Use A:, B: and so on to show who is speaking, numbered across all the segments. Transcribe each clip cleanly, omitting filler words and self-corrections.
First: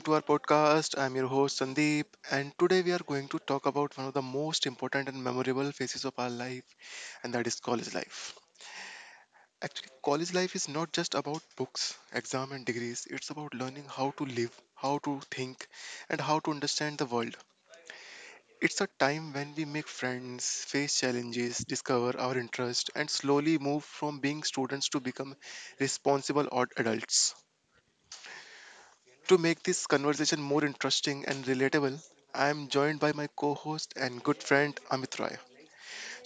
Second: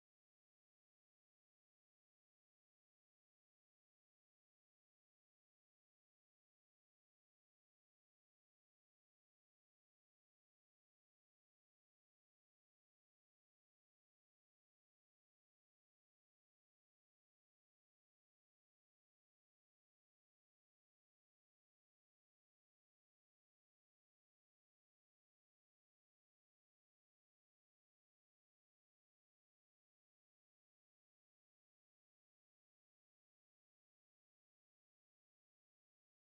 A: to our podcast. I'm your host Sandeep, and today we are going to talk about one of the most important and memorable phases of our life, and that is college life. Actually, college life is not just about books, exam, and degrees, it's about learning how to live, how to think, and how to understand the world. It's a time when we make friends, face challenges, discover our interests, and slowly move from being students to become responsible odd adults. To make this conversation more interesting and relatable, I am joined by my co host and good friend Amit Roy.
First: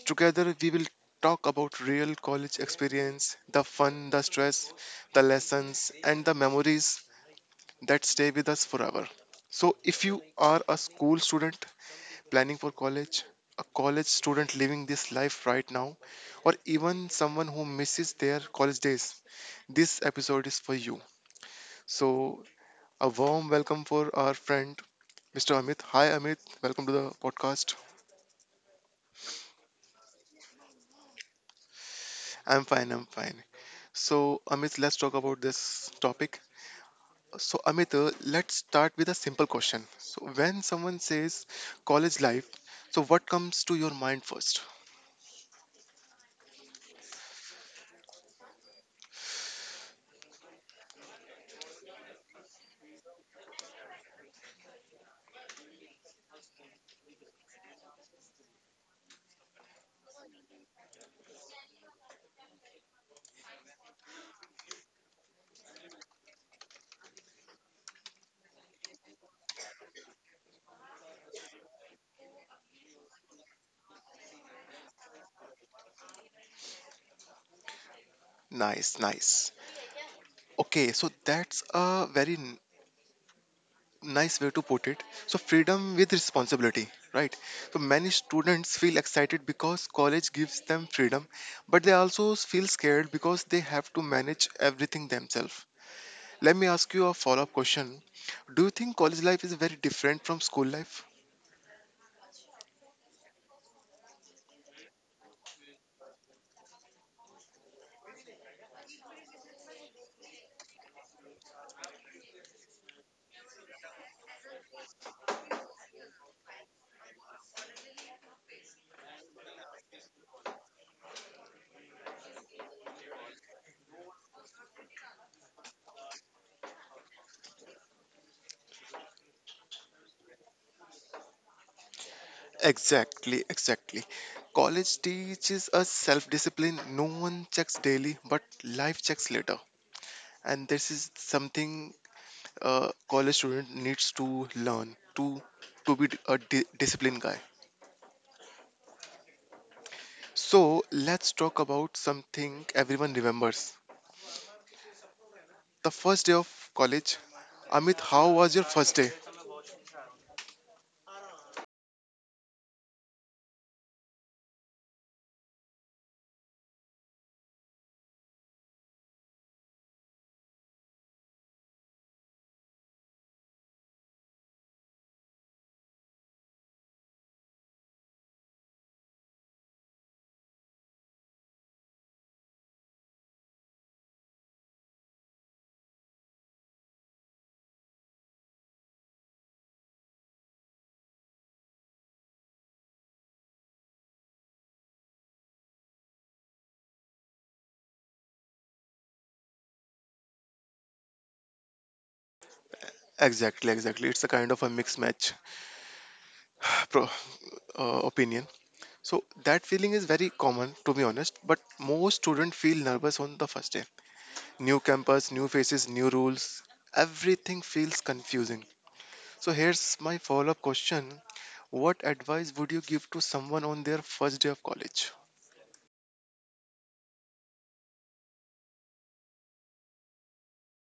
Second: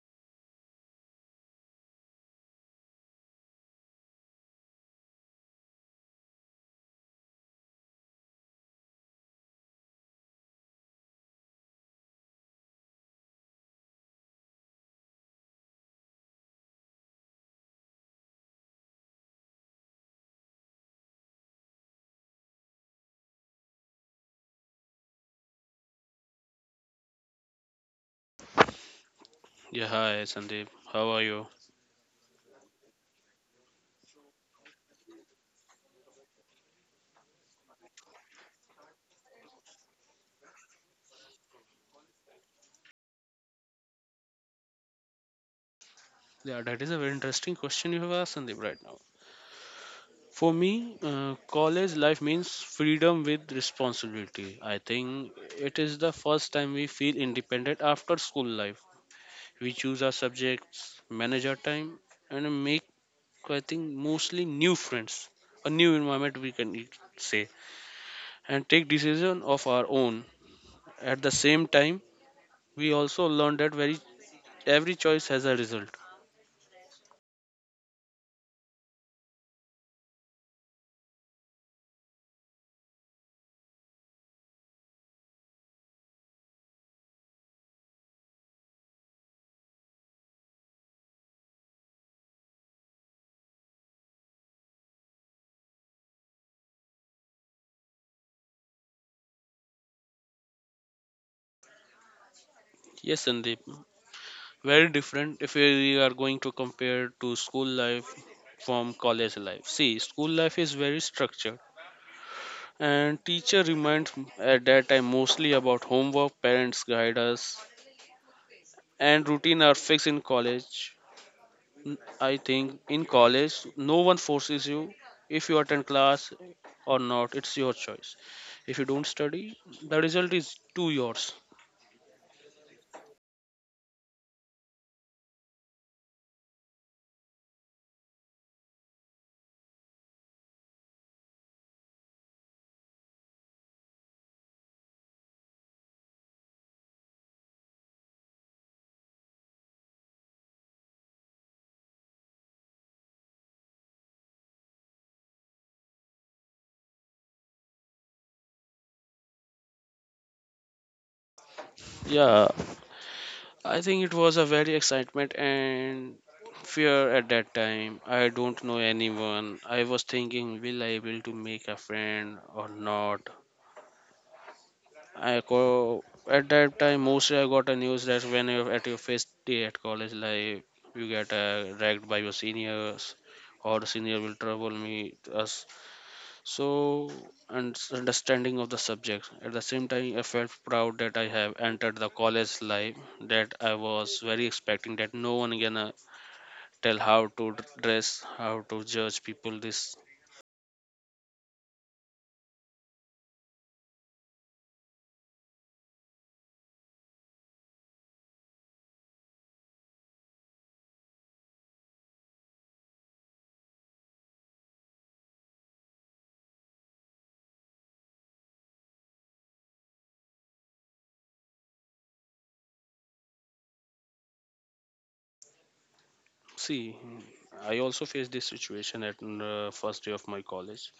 A: Together, we will talk about real college experience, the fun, the stress, the lessons, and the memories that stay with us forever. So, if you are a school student planning for college, a college student living this life right now, or even someone who misses their college days, this episode is for you. So, a warm welcome for our friend Mr. Amit. Hi, Amit. Welcome to the podcast.
B: Yeah, hi Sandeep. How are you?
A: I'm fine. I'm fine. So, Amit, let's talk about this topic. So, Amit, let's start with a simple question. So, when someone says college life, so what comes to your mind first?
B: Yeah, that is a very interesting question you have asked, Sandeep, right now. For me, college life means freedom with responsibility. I think it is the first time we feel independent after school life. We choose our subjects, manage our time, and make, I think, mostly new friends, a new environment we can say, and take decision of our own. At the same time, we also learn that very every choice has a result.
A: Nice, nice. Okay, so that's a very nice way to put it. So, freedom with responsibility, right? So, many students feel excited because college gives them freedom, but they also feel scared because they have to manage everything themselves. Let me ask you a follow up question. Do you think college life is very different from school life?
B: Yes, Sandeep. Very different if we are going to compare to school life from college life. See, school life is very structured, and teacher reminds at that time mostly about homework, parents guide us, and routine are fixed in college. I think in college no one forces you. If you attend class or not, it's your choice. If you don't study, the result is to yours.
A: Exactly, exactly. College teaches us self discipline. No one checks daily, but life checks later. And this is something a college student needs to learn to be a disciplined guy. So let's talk about something everyone remembers. The first day of college. Amit, how was your first day?
B: Yeah, I think it was a very excitement and fear at that time. I don't know anyone. I was thinking, will I able to make a friend or not? I co- at that time mostly I got a news that when you're at your first day at college life, you get ragged by your seniors, or the senior will trouble me us. So, and understanding of the subject at the same time, I felt proud that I have entered the college life, that I was very expecting that no one gonna tell how to dress, how to judge people this.
A: Exactly, exactly. It's a kind of a mixed match. Pro- Opinion. So that feeling is very common, to be honest. But most students feel nervous on the first day. New campus, new faces, new rules. Everything feels confusing. So here's my follow-up question: what advice would you give to someone on their first day of college?
B: See, I also faced this situation at the first day of my college.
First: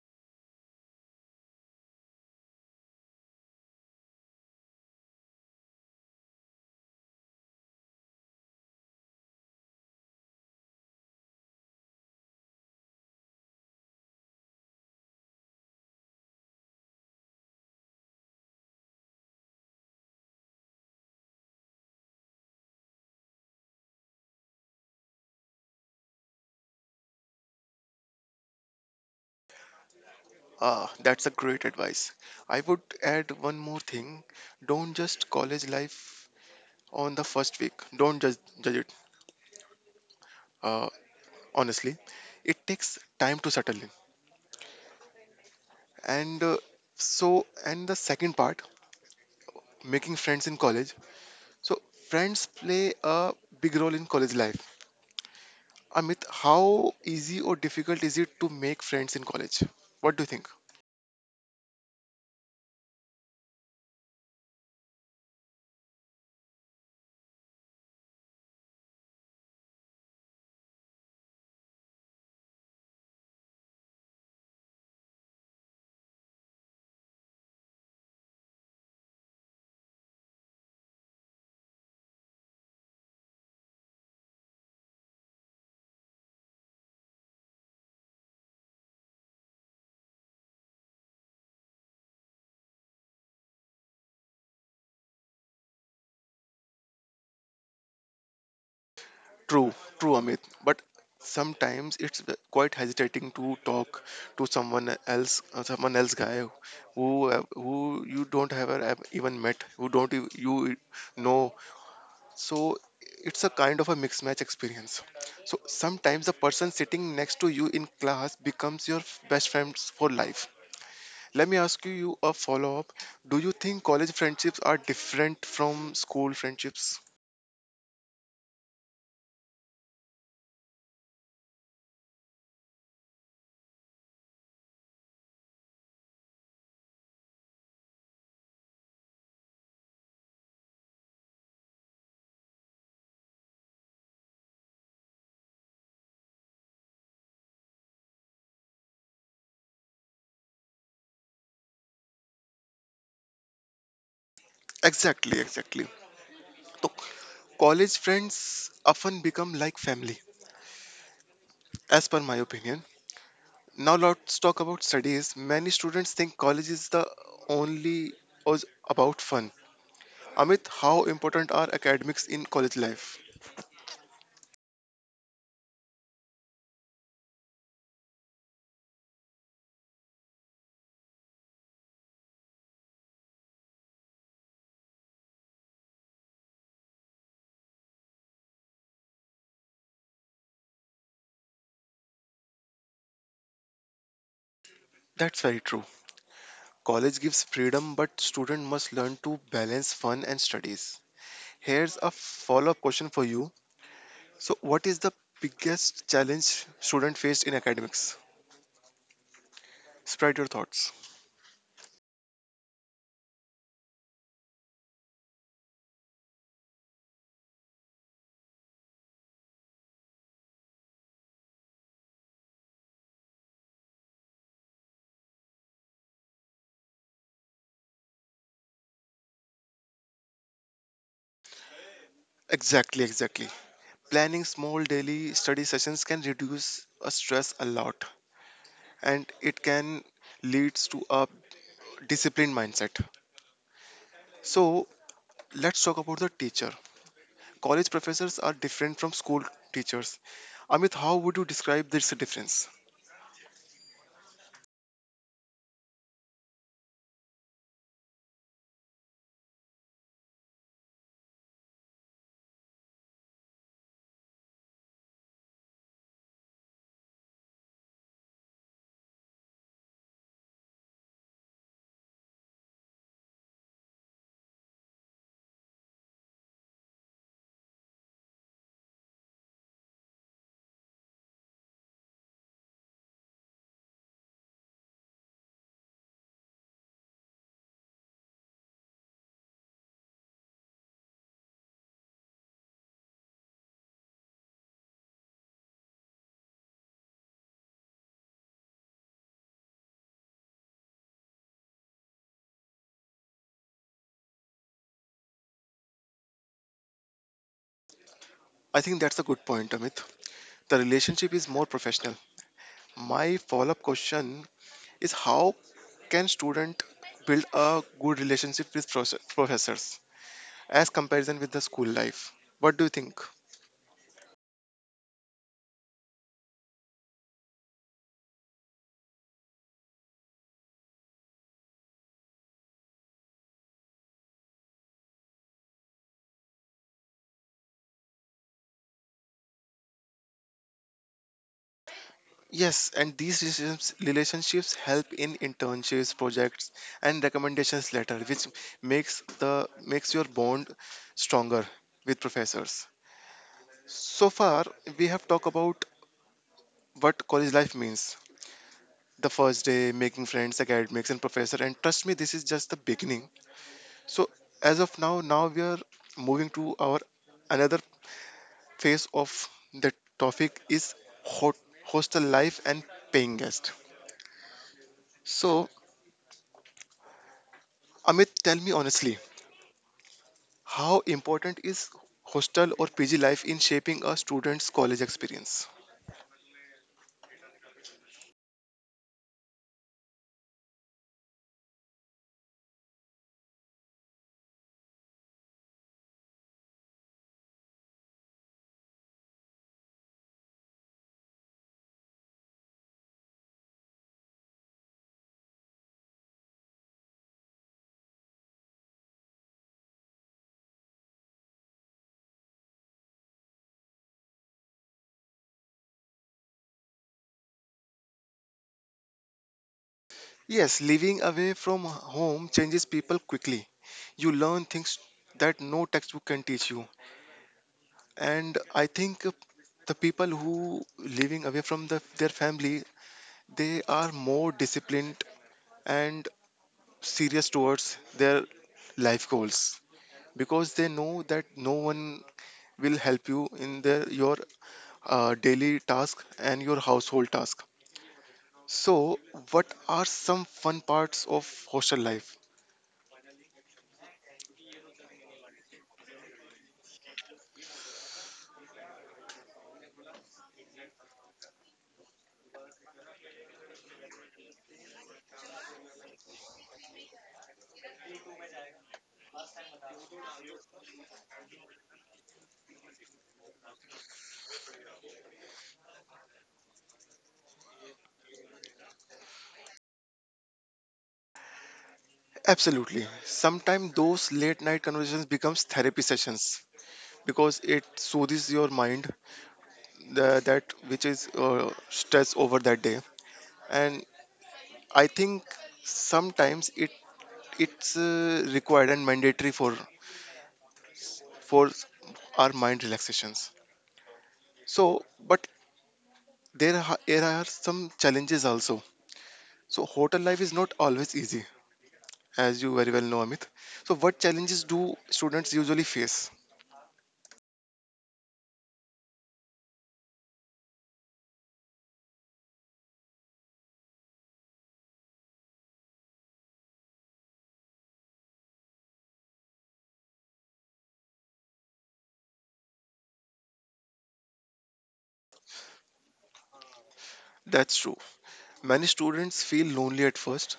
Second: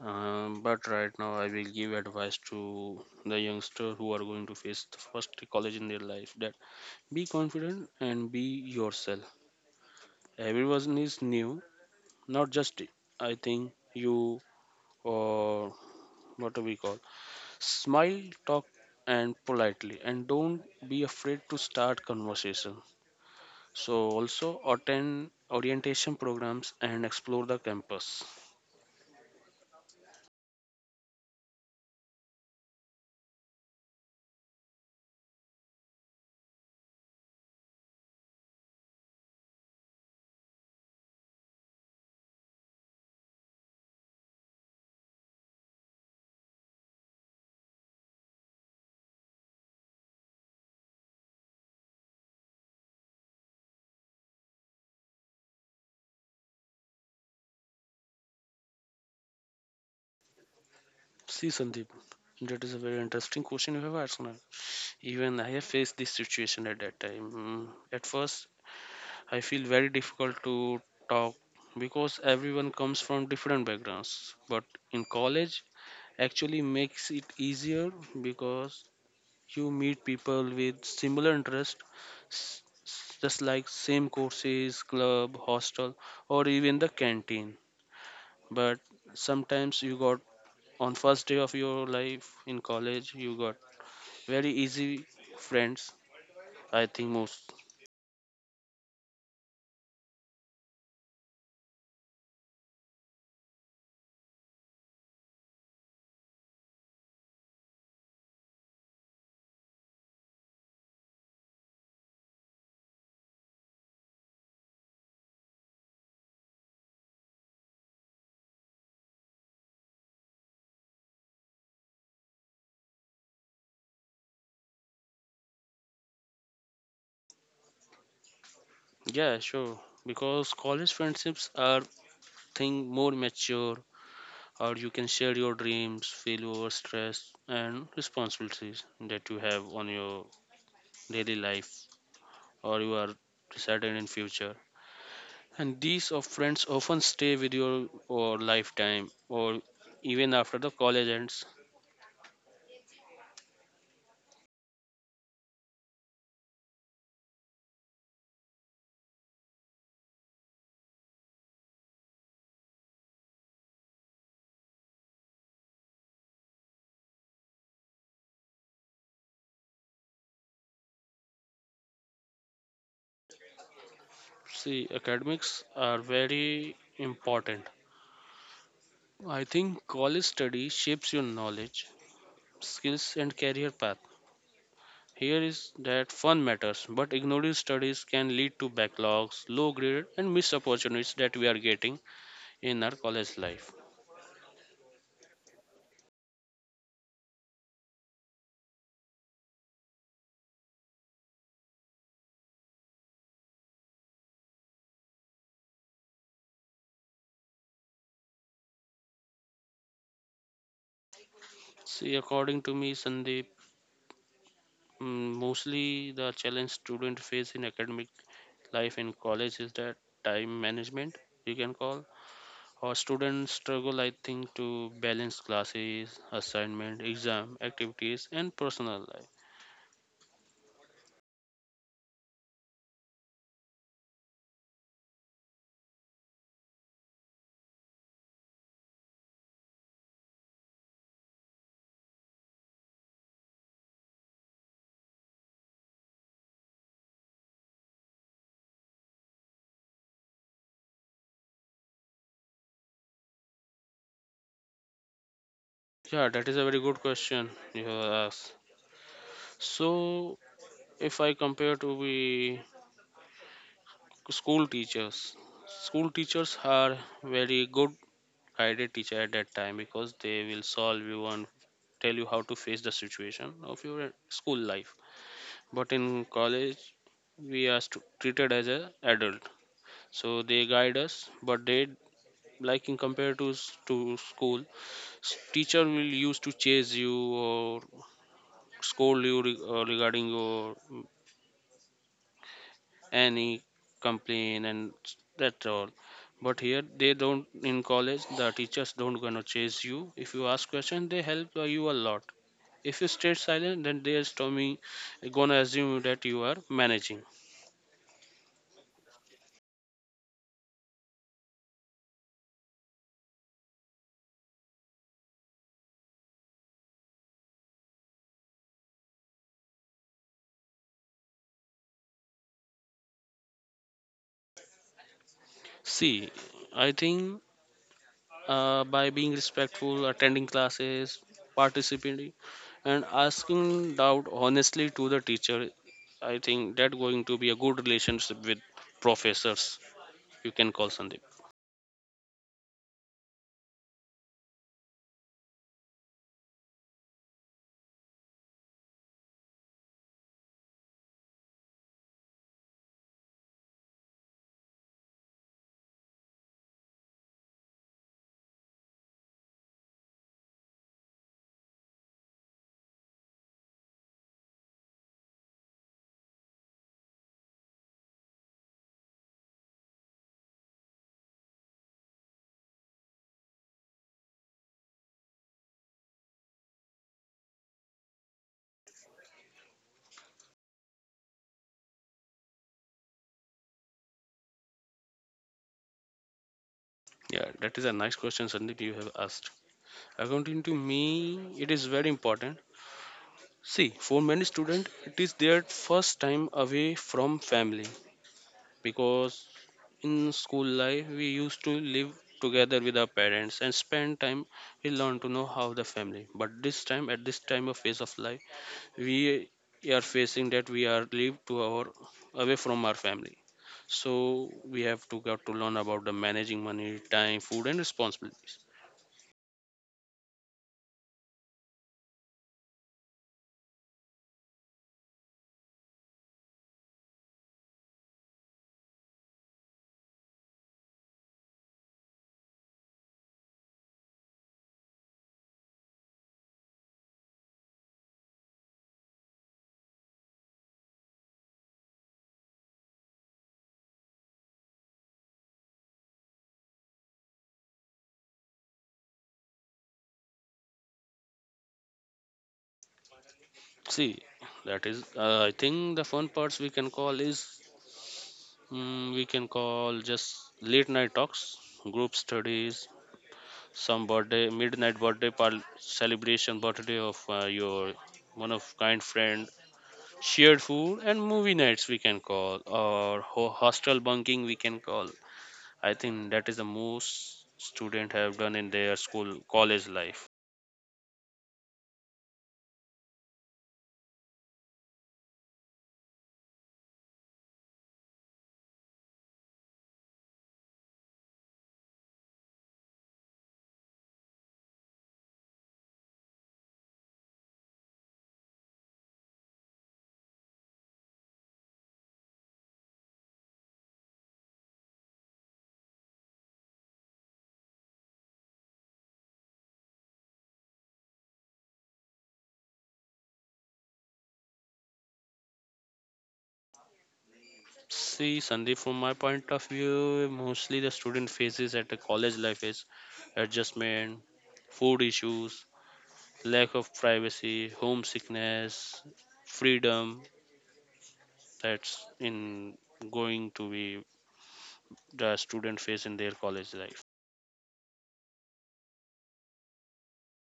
B: But right now I will give advice to the youngster who are going to face the first college in their life that be confident and be yourself. Everyone is new, not just I think you, or what do we call, smile, talk, and politely, and don't be afraid to start conversation. So, also attend orientation programs and explore the campus.
A: Ah, that's a great advice. I would add one more thing: don't just college life on the first week. Don't judge it. Uh, Honestly, it takes time to settle in. and uh, and the second part, making friends in college. So friends play a big role in college life. Amit, how easy or difficult is it to make friends in college? What do you think?
B: See Sandeep, that is a very interesting question you have asked now. Even I have faced this situation at that time. At first, I feel very difficult to talk because everyone comes from different backgrounds. But in college, actually makes it easier because you meet people with similar interest, just like same courses, club, hostel, or even the canteen. But sometimes you got, on first day of your life in college you got very easy friends, I think most.
A: True, true, Amit, but sometimes it's quite hesitating to talk to someone else, someone else guy who, who you don't have even met, who don't ev- you know. So it's a kind of a mixed match experience. So sometimes the person sitting next to you in class becomes your best friends for life. Let me ask you a follow up. Do you think college friendships are different from school friendships?
B: Yeah, sure. Because college friendships are thing more mature, or you can share your dreams, failure, stress, and responsibilities that you have on your daily life, or you are certain in future. And these of friends often stay with your, or lifetime, or even after the college ends.
A: Exactly, exactly. College friends often become like family, as per my opinion. Now let's talk about studies. Many students think college is the only was about fun. Amit, how important are academics in college life?
B: See, academics are very important. I think college study shapes your knowledge, skills, and career path. Here is that fun matters, but ignoring studies can lead to backlogs, low grade, and missed opportunities that we are getting in our college life.
A: That's very true. College gives freedom, but student must learn to balance fun and studies. Here's a follow-up question for you. So, what is the biggest challenge student faced in academics? Spread your thoughts.
B: See, according to me Sandeep, mostly the challenge students face in academic life in college is that time management, you can call. Or students struggle, I think, to balance classes, assignment, exam, activities, and personal life.
A: Exactly, exactly. Planning small daily study sessions can reduce a stress a lot, and it can leads to a disciplined mindset. So, let's talk about the teacher. College professors are different from school teachers. Amit, how would you describe this difference?
B: Yeah, that is a very good question you have asked. So, if I compare to the school teachers, school teachers are very good guided teacher at that time because they will solve you and tell you how to face the situation of your school life. But in college, we are treated as a adult. So they guide us, but they, like in compared to school, teacher will used to chase you or scold you regarding your any complaint and that's all. But here they don't. In college, the teachers don't gonna chase you. If you ask question, they help you a lot. If you stay silent, then they is to me gonna assume that you are managing.
A: I think that's a good point, Amit. The relationship is more professional. My follow-up question is, how can student build a good relationship with professors as comparison with the school life? What do you think?
B: See, I think by being respectful, attending classes, participating, and asking doubt honestly to the teacher, I think that going to be a good relationship with professors. You can call Sandeep.
A: Yes, and these relationships help in internships, projects, and recommendations letter, which makes the makes your bond stronger with professors. So far, we have talked about what college life means, the first day, making friends, academics and professor, and trust me, this is just the beginning. So, as of now we are moving to our another phase of the topic. Is hot, hostel life and paying guest. So Amit, tell me honestly, how important is hostel or pg life in shaping a student's college experience?
B: Yeah, that is a nice question, Sandeep. You have asked. According to me, it is very important. See, for many students, it is their first time away from family. Because in school life, we used to live together with our parents and spend time. We learn to know how the family. But this time, at this time of phase of life, we are facing that we are live to our away from our family. So we have to got to learn about the managing money, time, food, and responsibilities.
A: Yes, living away from home changes people quickly. You learn things that no textbook can teach you. And I think the people who living away from their family, they are more disciplined and serious towards their life goals, because they know that no one will help you in their your daily task and your household task. So what are some fun parts of hostel life?
B: See, that is. I think the fun parts we can call is we can call just late night talks, group studies, some birthday midnight celebration birthday of your one of kind friend, shared food and movie nights we can call, or hostel bunking we can call. I think that is the most student have done in their school college life.
A: Absolutely. Sometimes those late night conversations becomes therapy sessions because it soothes your mind, that which is stress over that day. And I think sometimes it's required and mandatory for for our mind relaxations. So but there are some challenges also. So hotel life is not always easy, as you very well know, Amit. So what challenges do students usually face?
B: See Sandeep, from my point of view, mostly the student faces at the college life is adjustment, food issues, lack of privacy, homesickness, freedom. That's in going to be the student face in their college life.
A: That's true. Many students feel lonely at first,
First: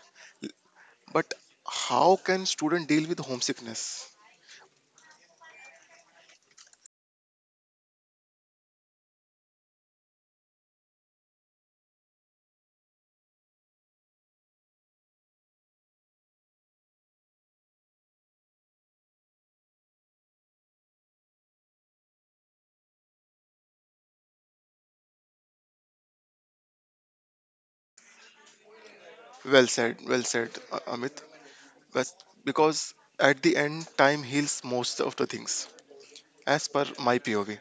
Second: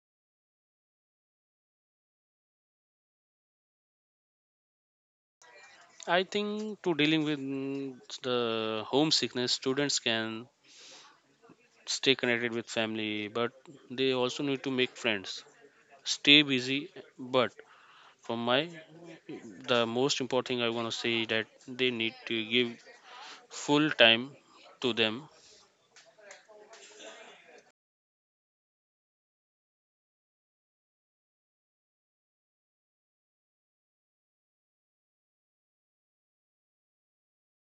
A: but how can student deal with homesickness?
B: I think to dealing with the homesickness, students can stay connected with family, but they also need to make friends, stay busy. But for my, the most important thing I want to say that they need to give full time to them.
A: Well said, well said, Amit. Because because at the end, time heals most of the things, as per my POV.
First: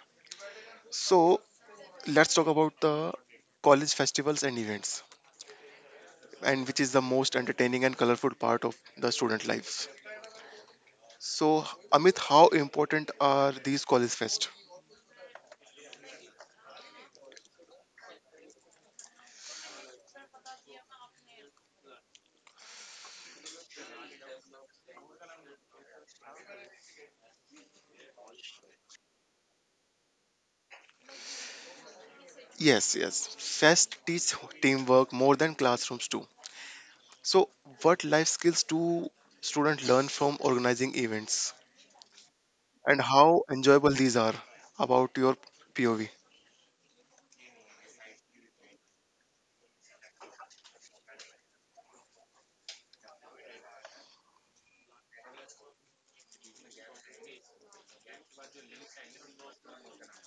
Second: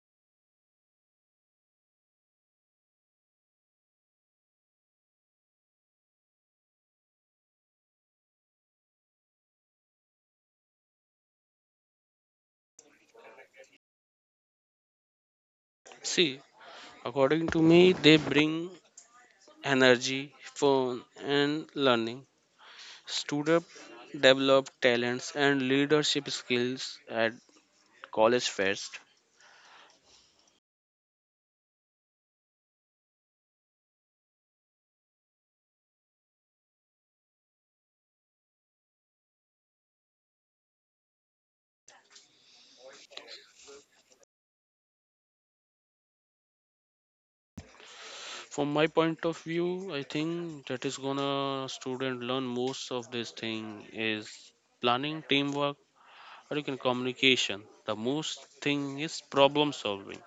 A: So let's talk about the college festivals and events, and which is the most entertaining and colorful part of the student lives. So Amit, how important are these college fest?
B: See according to me, they bring energy, fun, and learning. Students develop talents and leadership skills at college fest.
A: Yes, yes. Fest teach teamwork more than classrooms do. So what life skills do students learn from organizing events, and how enjoyable these are about your POV?
B: From my point of view, I think that is gonna student learn most of this thing is planning, teamwork, or you can communication. The most thing is problem solving.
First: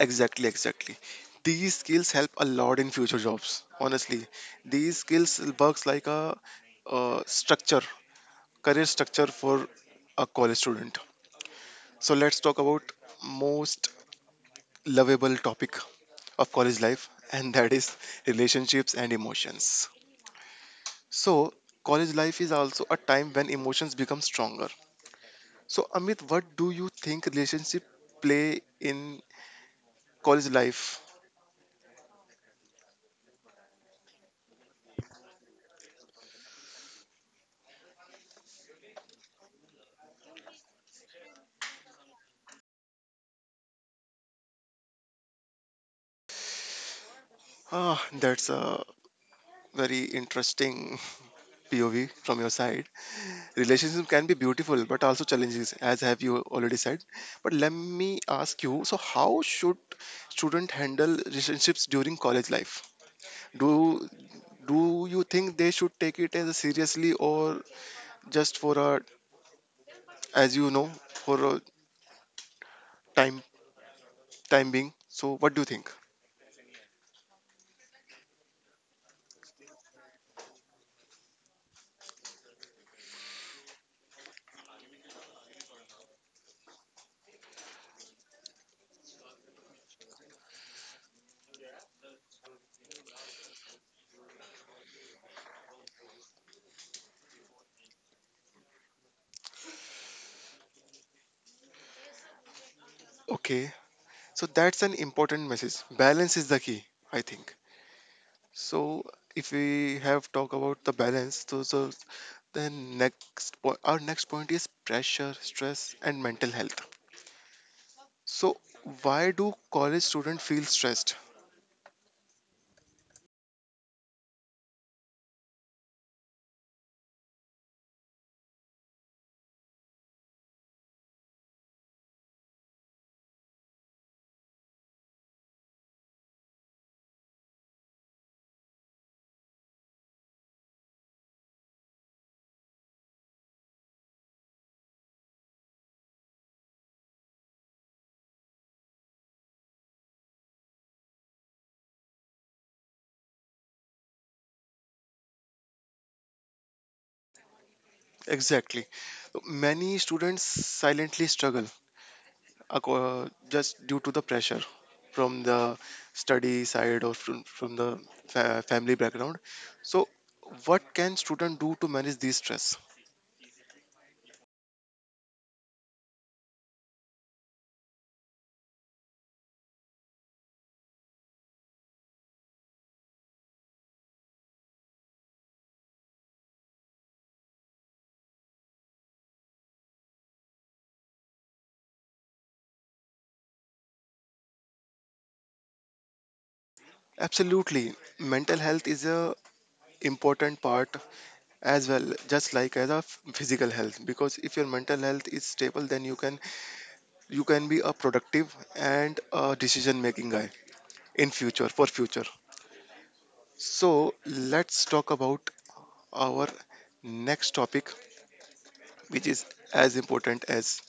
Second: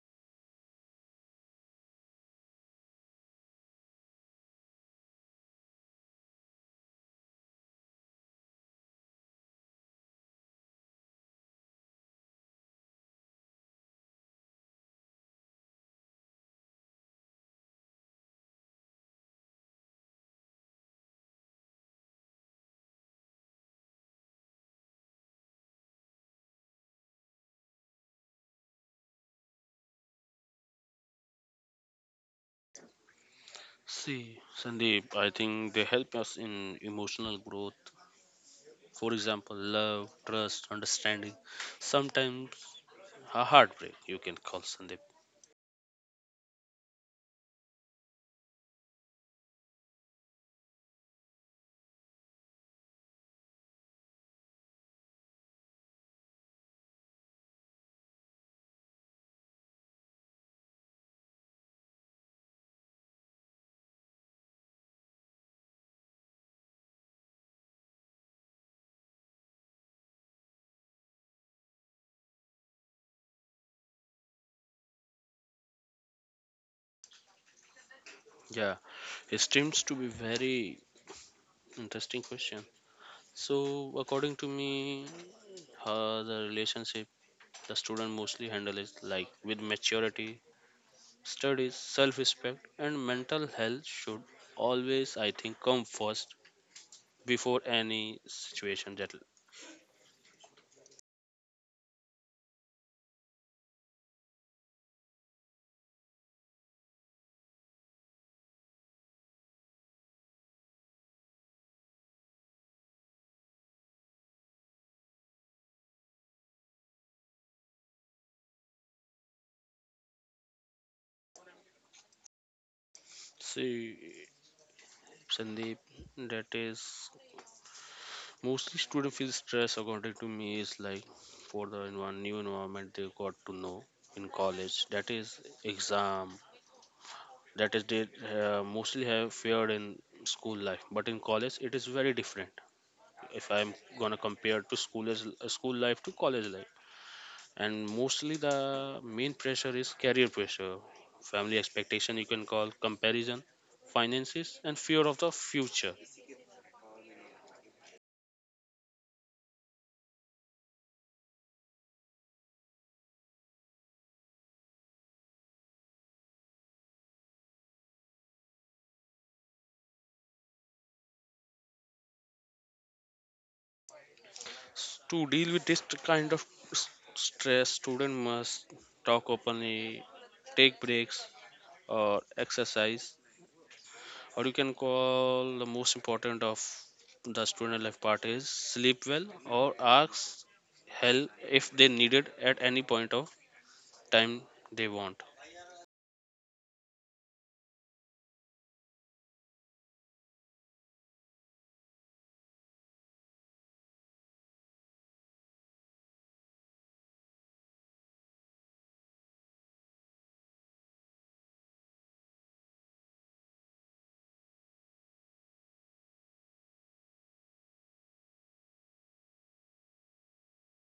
A: Exactly, exactly. These skills help a lot in future jobs. Honestly, these skills works like a, structure, career structure for a college student. So let's talk about most lovable topic of college life, and that is relationships and emotions. So college life is also a time when emotions become stronger. So Amit, what do you think relationship play in college life?
B: See, Sandeep, I think they help us in emotional growth. For example, love, trust, understanding. Sometimes a heartbreak, you can call Sandeep.
A: Ah, that's a very interesting POV from your side. Relationship can be beautiful, but also challenges, as have you already said. But let me ask you, so how should student handle relationships during college life? Do do you think they should take it as a seriously or just for a, as you know, for a time time being? So what do you think?
B: Yeah, it seems to be very interesting question. So according to me, the relationship the student mostly handle is like with maturity, studies, self-respect, and mental health should always, I think, come first before any situation that.
A: Okay, so that's an important message. Balance is the key, I think. So if we have talk about the balance, so then next, our next point is pressure, stress, and mental health. So, why do college students feel stressed?
B: See Sandeep, that is mostly student feel stress according to me is like for the new environment they got to know in college, that is exam. That is they mostly have feared in school life, but in college it is very different if I'm gonna compare to school as, school life to college life. And mostly the main pressure is career pressure, family expectation you can call, comparison, finances, and fear of the future.
A: Exactly. So, many students silently struggle, just due to the pressure from the study side, or from the family background. So, what can student do to manage this stress?
B: To deal with this kind of s- stress, student must talk openly, take breaks, or exercise, or you can call the most important of the student life part is sleep well, or ask help if they need it at any point of time they want.
A: Absolutely. Mental health is a important part as well, just like as a physical health. Because if your mental health is stable, then you can be a productive and a decision making guy in future for future. So let's talk about our next topic, which is as important as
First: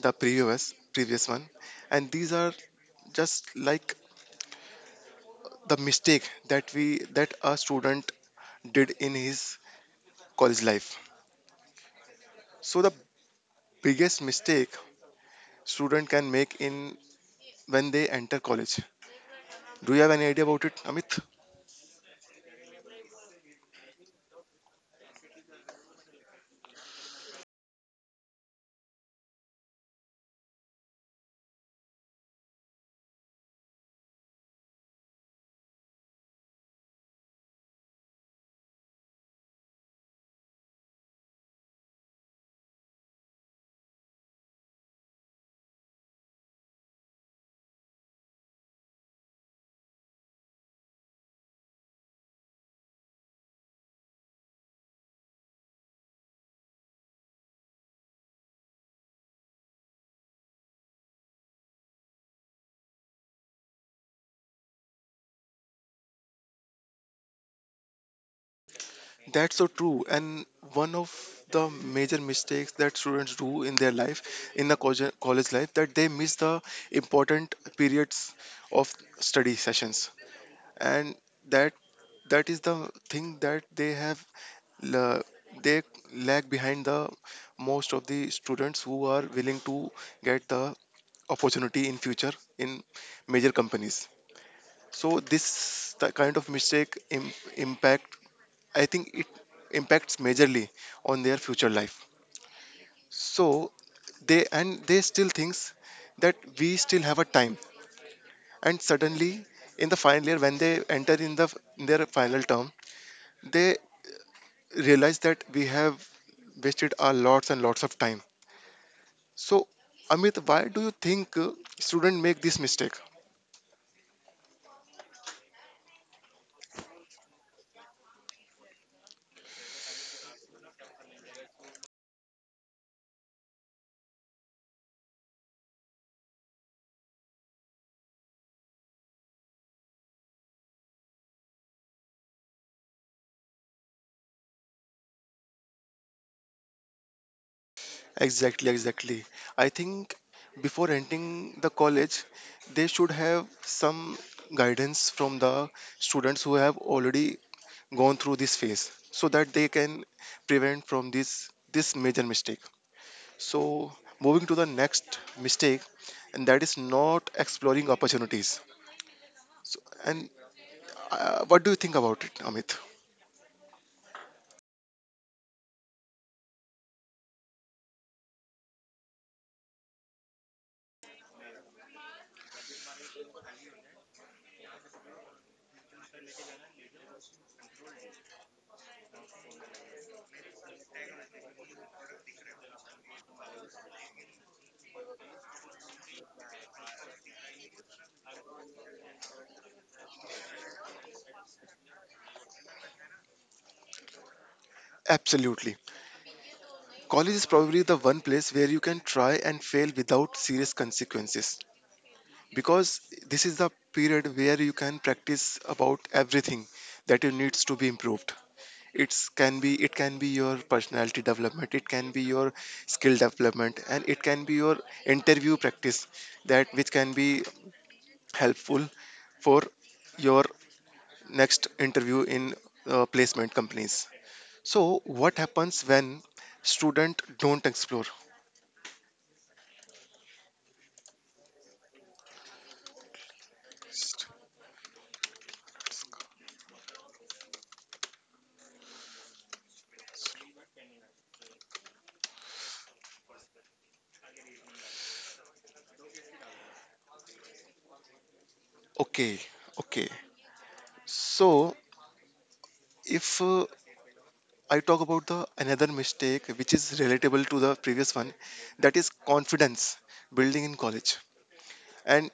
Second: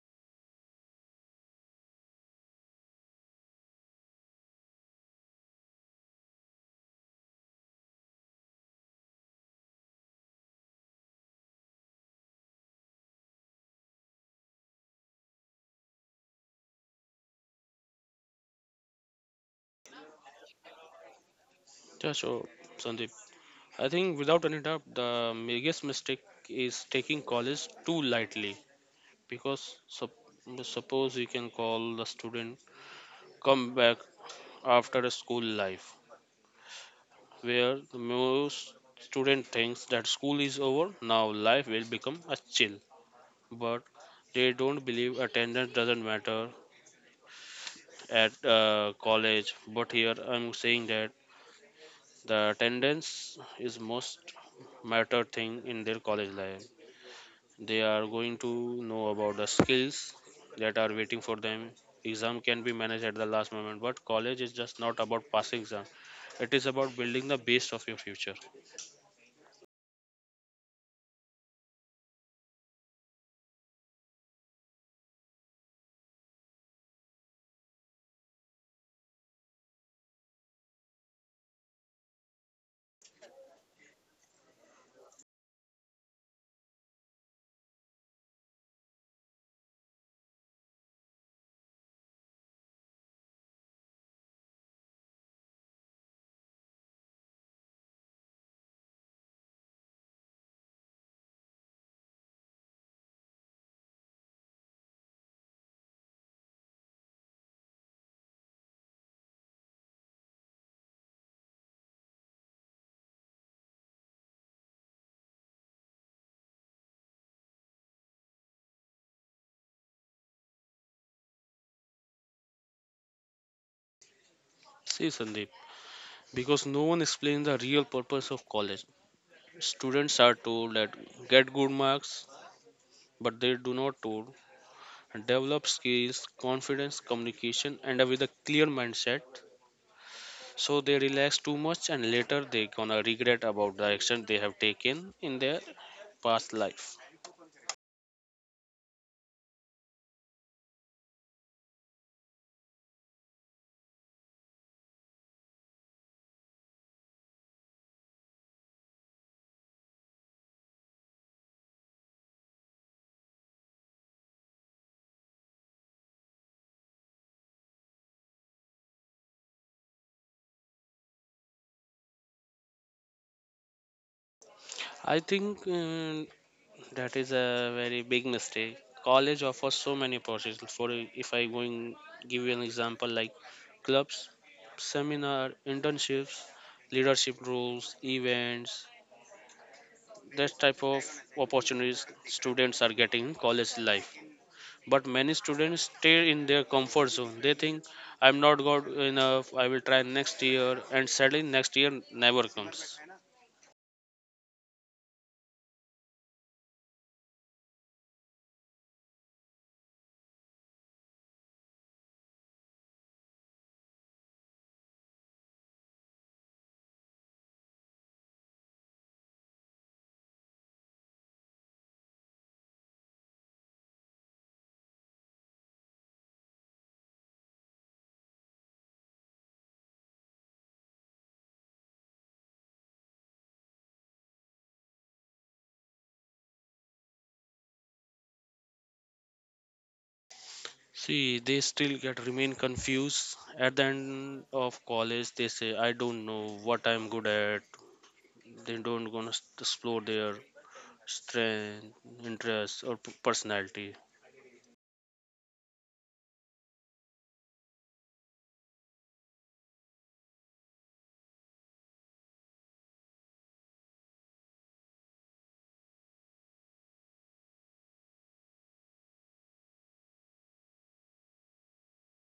A: the previous one. And these are just like the mistake that we that a student did in his college life. So the biggest mistake student can make in when they enter college, do you have any idea about it, Amit?
B: Yeah, so Sandeep, I think without any doubt, the biggest mistake is taking college too lightly. Because suppose you can call the student come back after a school life where the most student thinks that school is over, now life will become a chill. But they don't believe attendance doesn't matter at college. But here I'm saying that the attendance is most matter thing in their college life. They are going to know about the skills that are waiting for them. Exam can be managed at the last moment, but college is just not about passing exam. It is about building the base of your future.
A: That's so true. And one of the major mistakes that students do in their life, in the college life, that they miss the important periods of study sessions. And that that is the thing that they have la- they lag behind the most of the students who are willing to get the opportunity in future in major companies. So this kind of mistake impact, I think it impacts majorly on their future life. So they still thinks that we still have a time. And suddenly, in the final year, when they enter in the in their final term, they realize that we have wasted our lots and lots of time. So, Amit, why do you think students make this mistake?
B: See Sandeep, because no one explains the real purpose of college. Students are told that get good marks, but they do not tour, develop skills, confidence, communication, and with a clear mindset. So they relax too much, and later they gonna regret about the action they have taken in their past life.
A: Exactly, exactly. I think before entering the college, they should have some guidance from the students who have already gone through this phase, so that they can prevent from this major mistake. So moving to the next mistake, and that is not exploring opportunities. And what do you think about it, Amit?
B: I think that is a very big mistake. College offers so many opportunities. For if I going give you an example like clubs, seminar, internships, leadership roles, events. This type of opportunities students are getting in college life. But many students stay in their comfort zone. They think I'm not good enough, I will try next year. And sadly next year never comes.
A: Absolutely. College is probably the one place where you can try and fail without serious consequences. Because this is the period where you can practice about everything that you needs to be improved. It's can be it can be your personality development, it can be your skill development, and it can be your interview practice that which can be helpful for your next interview in placement companies. So what happens when student don't explore?
B: See, they still get remain confused. At the end of college they say I don't know what I'm good at. They don't gonna explore their strength, interests, or personality.
A: Okay, okay. So if I talk about the another mistake which is relatable to the previous one, that is confidence building in college. And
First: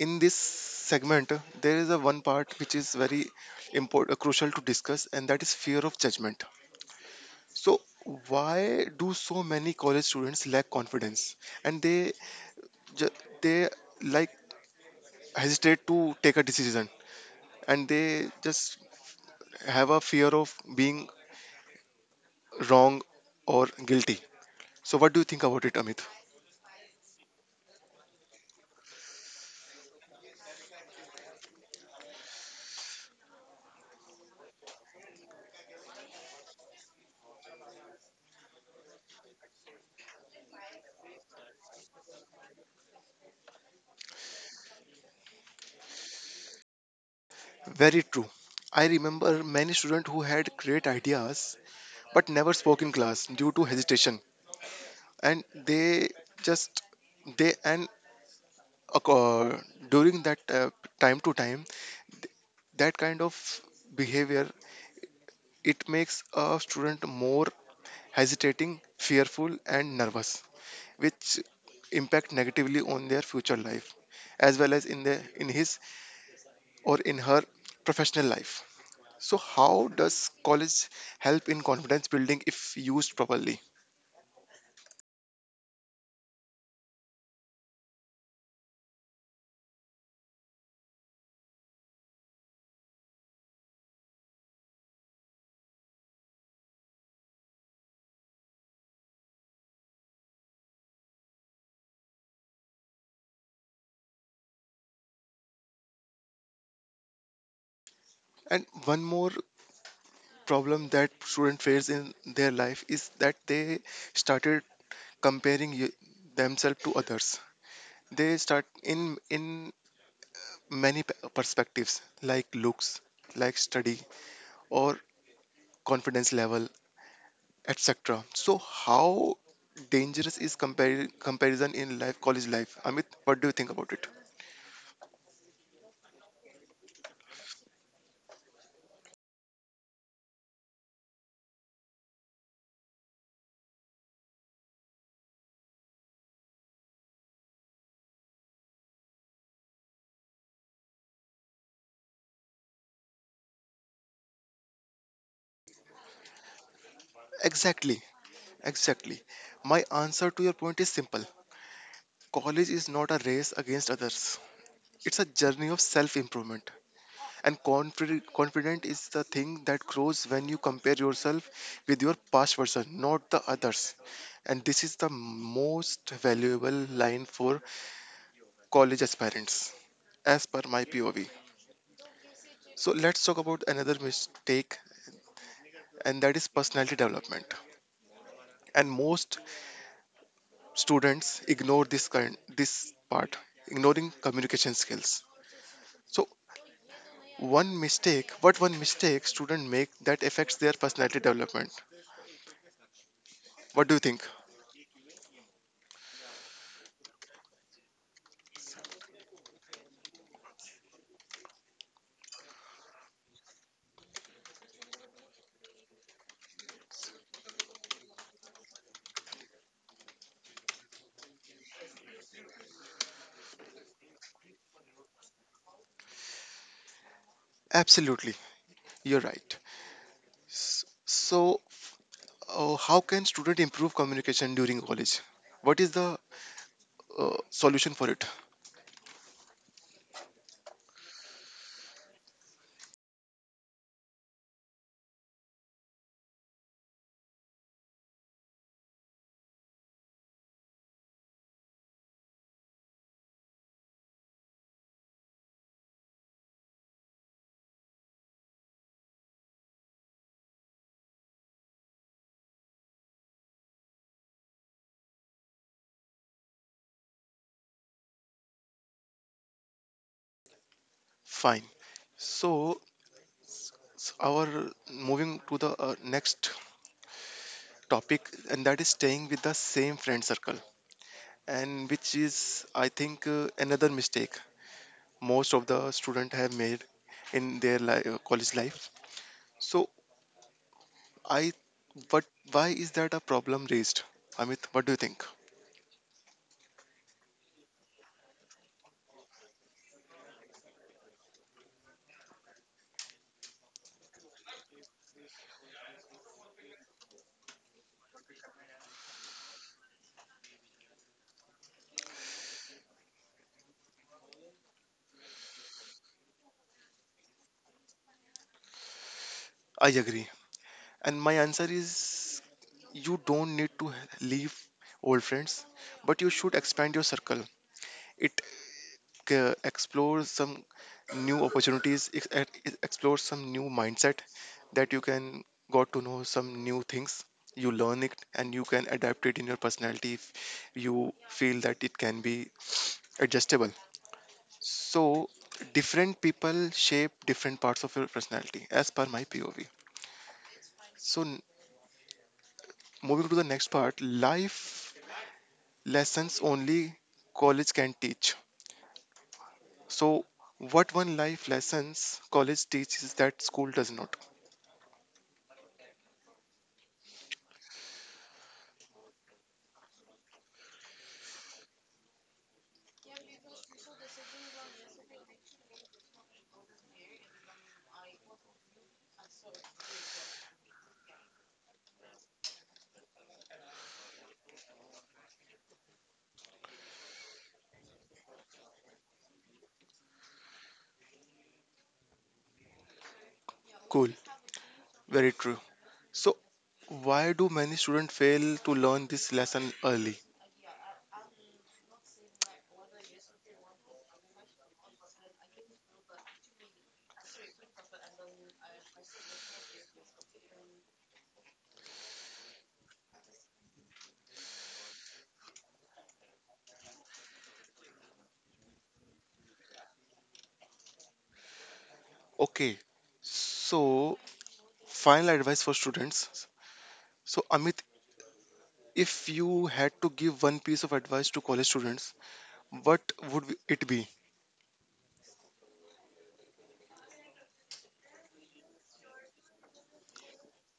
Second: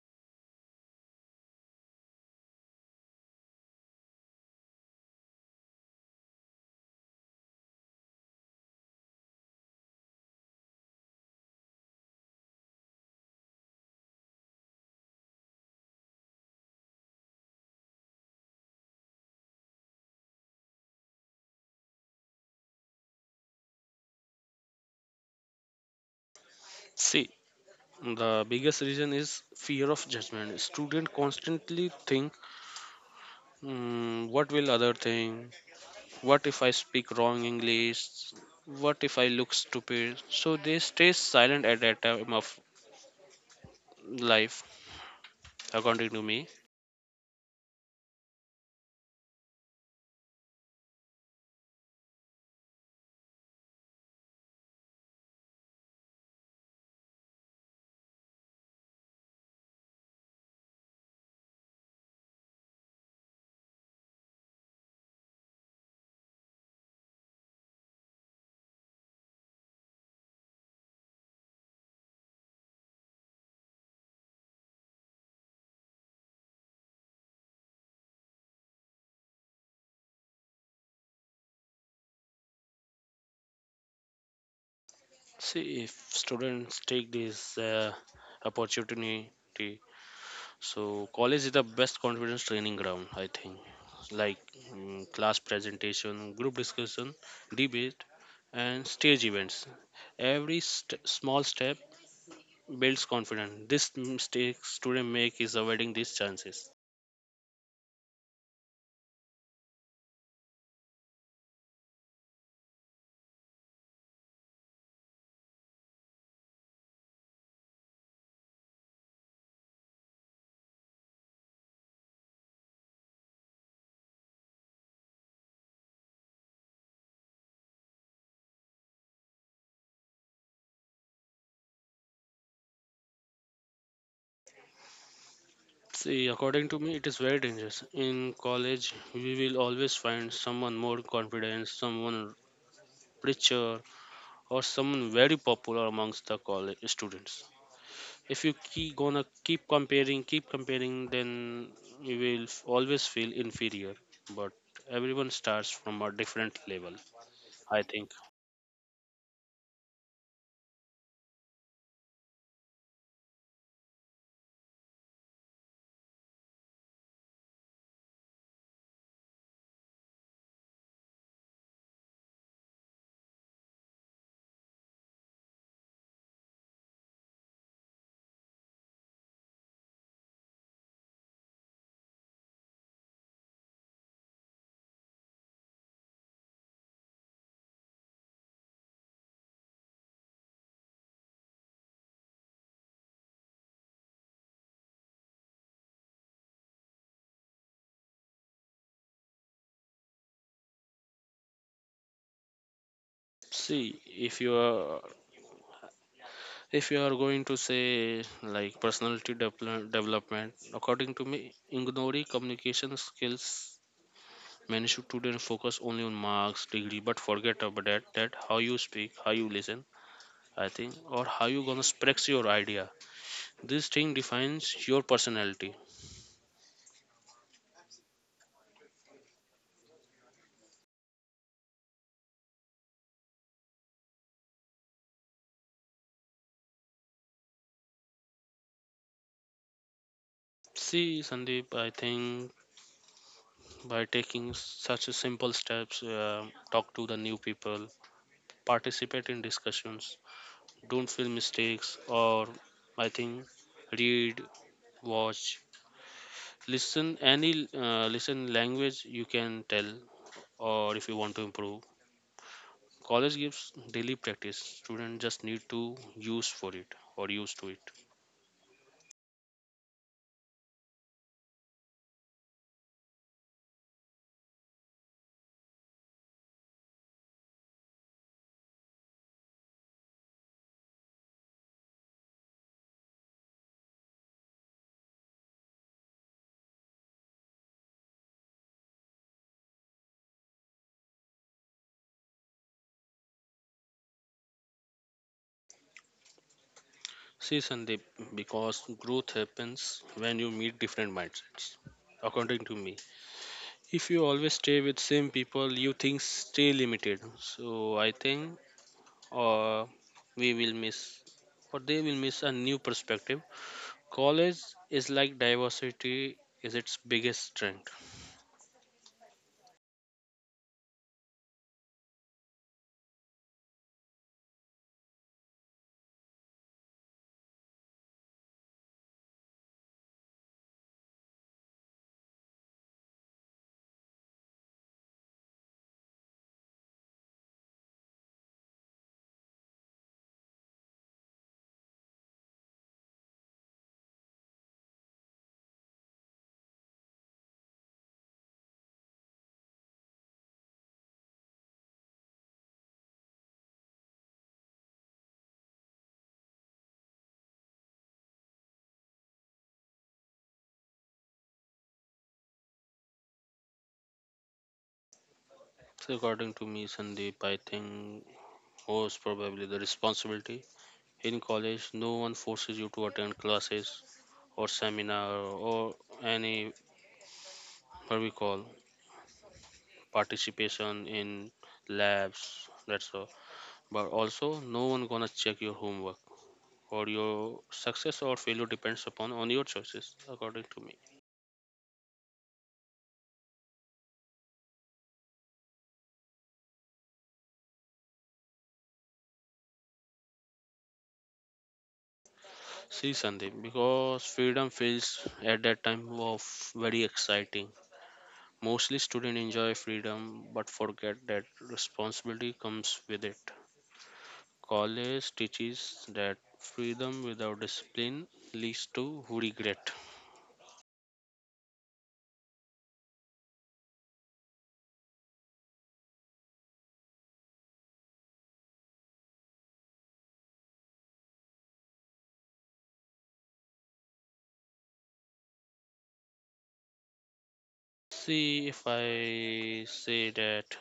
A: in this segment, there is a one part which is very important, crucial to discuss, and that is fear of judgment. So, why do so many college students lack confidence, and they ju- they like hesitate to take a decision, and they just have a fear of being wrong or guilty. So, what do you think about it, Amit?
B: See, the biggest reason is fear of judgment. Students constantly think, what will other think? What if I speak wrong English? What if I look stupid? So they stay silent at that time of life, according to me.
A: Very true. I remember many students who had great ideas but never spoke in class due to hesitation, and they just they and uh, during that time to time that kind of behavior, it makes a student more hesitating, fearful, and nervous, which impact negatively on their future life as well as in the in his or in her professional life. So, how does college help in confidence building if used properly?
B: See, if students take this opportunity, so college is the best confidence training ground, I think. Like class presentation, group discussion, debate, and stage events. Every small step builds confidence. This mistakes today make is avoiding these chances.
A: And one more problem that student face in their life is that they started comparing themselves to others. They start in many perspectives, like looks, like study, or confidence level, etc. So, how dangerous is comparison in life, college life? Amit, what do you think about it?
B: See, according to me, it is very dangerous. In college, we will always find someone more confident, someone richer, or someone very popular amongst the college students. If you keep gonna keep comparing, then you will always feel inferior. But everyone starts from a different level, I
A: Exactly.
B: think.
A: Exactly. My answer to your point is simple. College is not a race against others. It's a journey of self-improvement. And confident is the thing that grows when you compare yourself with your past version, not the others. And this is the most valuable line for college aspirants, as per my POV. So let's talk about another mistake, and that is personality development. And most students ignore this part, ignoring communication skills. So what one mistake student make that affects their personality development? What do
B: See,
A: you think?
B: if you are if you are going to say like personality development, according to me, ignoring communication skills. Many students focus only on marks, degree, but forget about that how you speak, how you listen, I think, or how you gonna express your idea. This thing defines your personality.
A: Absolutely, you're right. S- So how can student improve communication during college? What is the solution for it?
B: See Sandeep, I think by taking such a simple steps, talk to the new people, participate in discussions, don't feel mistakes, or I think read, watch, listen, any listen language you can tell, or if you want to improve. College gives daily practice. Students just need to use for it, or use to it.
A: Fine. So our moving to the next topic, and that is staying with the same friend circle, and which is I think another mistake most of the student have made in their college life. So I what why is that a problem raised? Amit, what do you think?
B: See Sandeep, because growth happens when you meet different mindsets. According to me, if you always stay with same people, you think stay limited. So I think, or we will miss, or they will miss a new perspective. College is like diversity is its biggest strength.
A: I agree. And my answer is you don't need to leave old friends, but you should expand your circle. It explores some new opportunities, it explores some new mindset that you can got to know some new things. You learn it and you can adapt it in your personality if you feel that it can be adjustable. So different people shape different parts of your personality as per my POV. So moving to the next part, life lessons only college can teach. So what one life lessons college teaches that school does not.
B: So according to me, Sandeep, I think most probably the responsibility. In college, no one forces you to attend classes or seminar or any, what we call, participation in labs. That's all. But also, no one gonna check your homework, or your success or failure depends upon on your choices, according to me.
A: Cool, very true. So why do many students fail to learn this lesson early?
B: See, Sandeep, because freedom feels at that time was very exciting. Mostly students enjoy freedom but forget that responsibility comes with it. College teaches that freedom without discipline leads to regret.
A: Okay, so final advice for students. So Amit, if you had to give one piece of advice to college students, what would it be?
B: See, if I say that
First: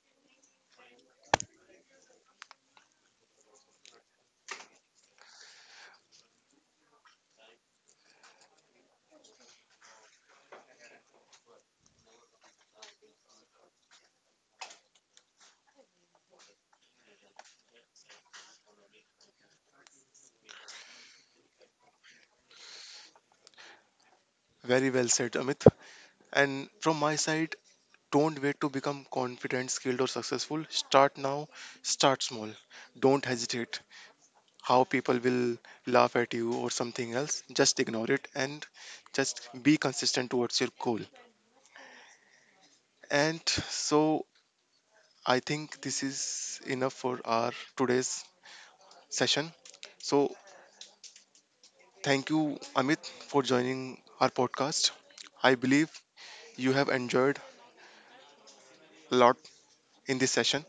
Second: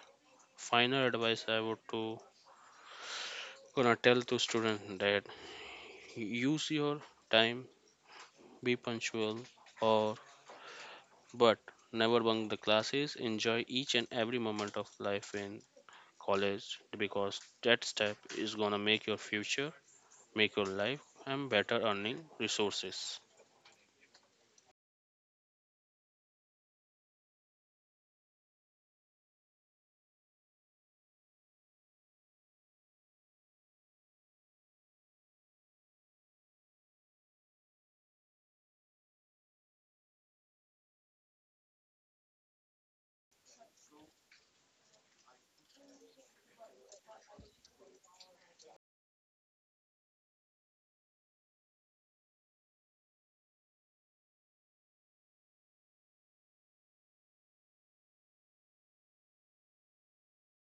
B: final advice I would to gonna tell to student that use your time, be punctual, or but never bunk the classes. Enjoy each and every moment of life in college because that step is gonna make your future, make your life, and better earning resources.
A: Very well said, Amit. And from my side, don't wait to become confident, skilled, or successful. Start now, start small. Don't hesitate. How people will laugh at you or something else, just ignore it and just be consistent towards your goal. And so, I think this is enough for our today's session. So, thank you, Amit, for joining our podcast. I believe you have enjoyed a lot in this session.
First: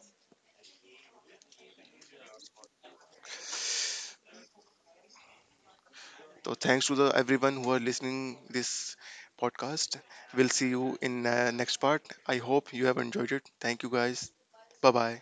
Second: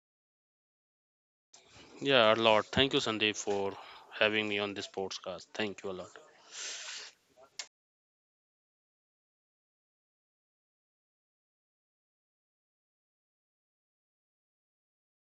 B: Yeah, a lot. Thank you, Sandeep, for having me on this podcast. Thank you a lot.
A: So thanks to the everyone who are listening this podcast. We'll see you in next part. I hope you have enjoyed it. Thank you guys. Bye bye.